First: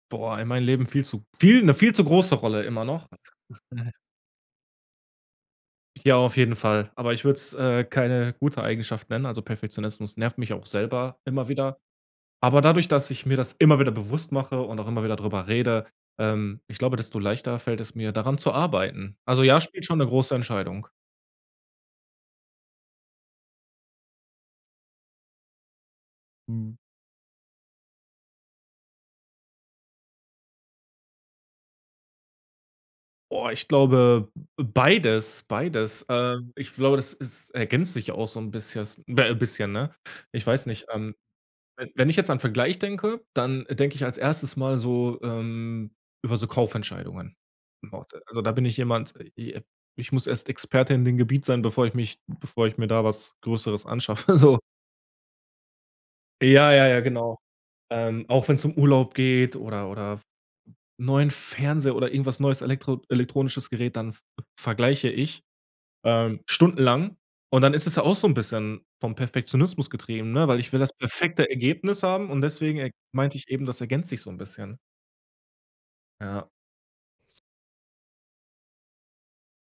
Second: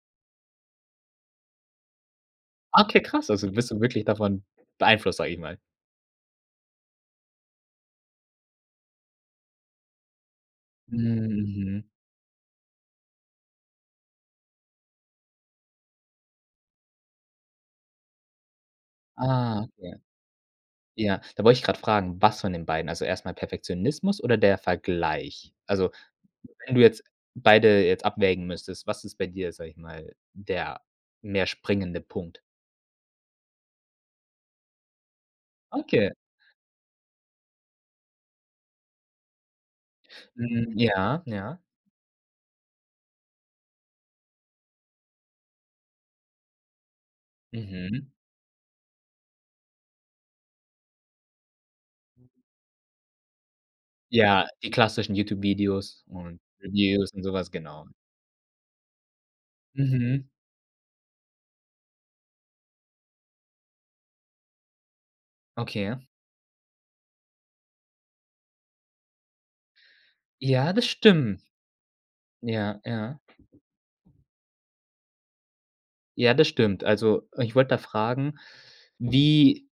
Boah, in meinem Leben viel zu, viel 'ne viel zu große Rolle immer Okay, noch. krass, also [unintelligible] bist du wirklich davon beeinflusst, sage ich mal? Ja, auf jeden Fall, aber ich würde es, äh, keine gute Eigenschaft nennen, also Perfektionismus nervt mich auch selber immer wieder, Mhm. aber dadurch, dass ich mir das immer wieder bewusst mache und auch immer wieder darüber rede, ähm, ich glaube, desto leichter fällt es mir, daran zu arbeiten. Also ja, Ah, spielt ja. schon 'ne große Entscheidung. Ja, da wollte ich grad fragen, was von den beiden? Also erst mal Perfektionismus oder der Vergleich? Also, wenn Mhm. du jetzt beide jetzt abwägen müsstest, was ist bei dir, sage ich mal, der mehr springende Punkt? Boah, ich glaube, beides, beides, Okay. ähm, ich glaube, das ist, ergänzt sich auch so 'n bissches be bisschen, ne? Ich weiß Mhm, nicht, ähm, Ja, ja. we wenn ich jetzt an Vergleich denke, dann denke ich als 1. mal so ähm, über so Kaufentscheidungen, Mhm. [unintelligible] also da bin ich jemand, i äh, ich muss erst Experte in dem Gebiet sein, bevor ich mich bevor ich mir da was Größeres anschaffe, Ja, so. die klassischen Youtube-Videos und Ja, ja, ja, Reviews und so genau. was, genau. Ähm, auch wenn's um Urlaub geht oder oder Mhm. 'n neuen Fernseher oder irgendwas neues elektro elektronisches Gerät, dann v vergleiche ich, Okay. ähm, stundenlang und dann ist es ja auch so 'n bisschen vom Perfektionismus getrieben, ne, weil ich Ja, will das das stimmt. perfekte Ergebnis haben und deswegen Ja, e ja. meinte ich eben, das ergänzt sich so 'n bisschen. Ja, Ja. das stimmt. Also ich wollte da fragen, wie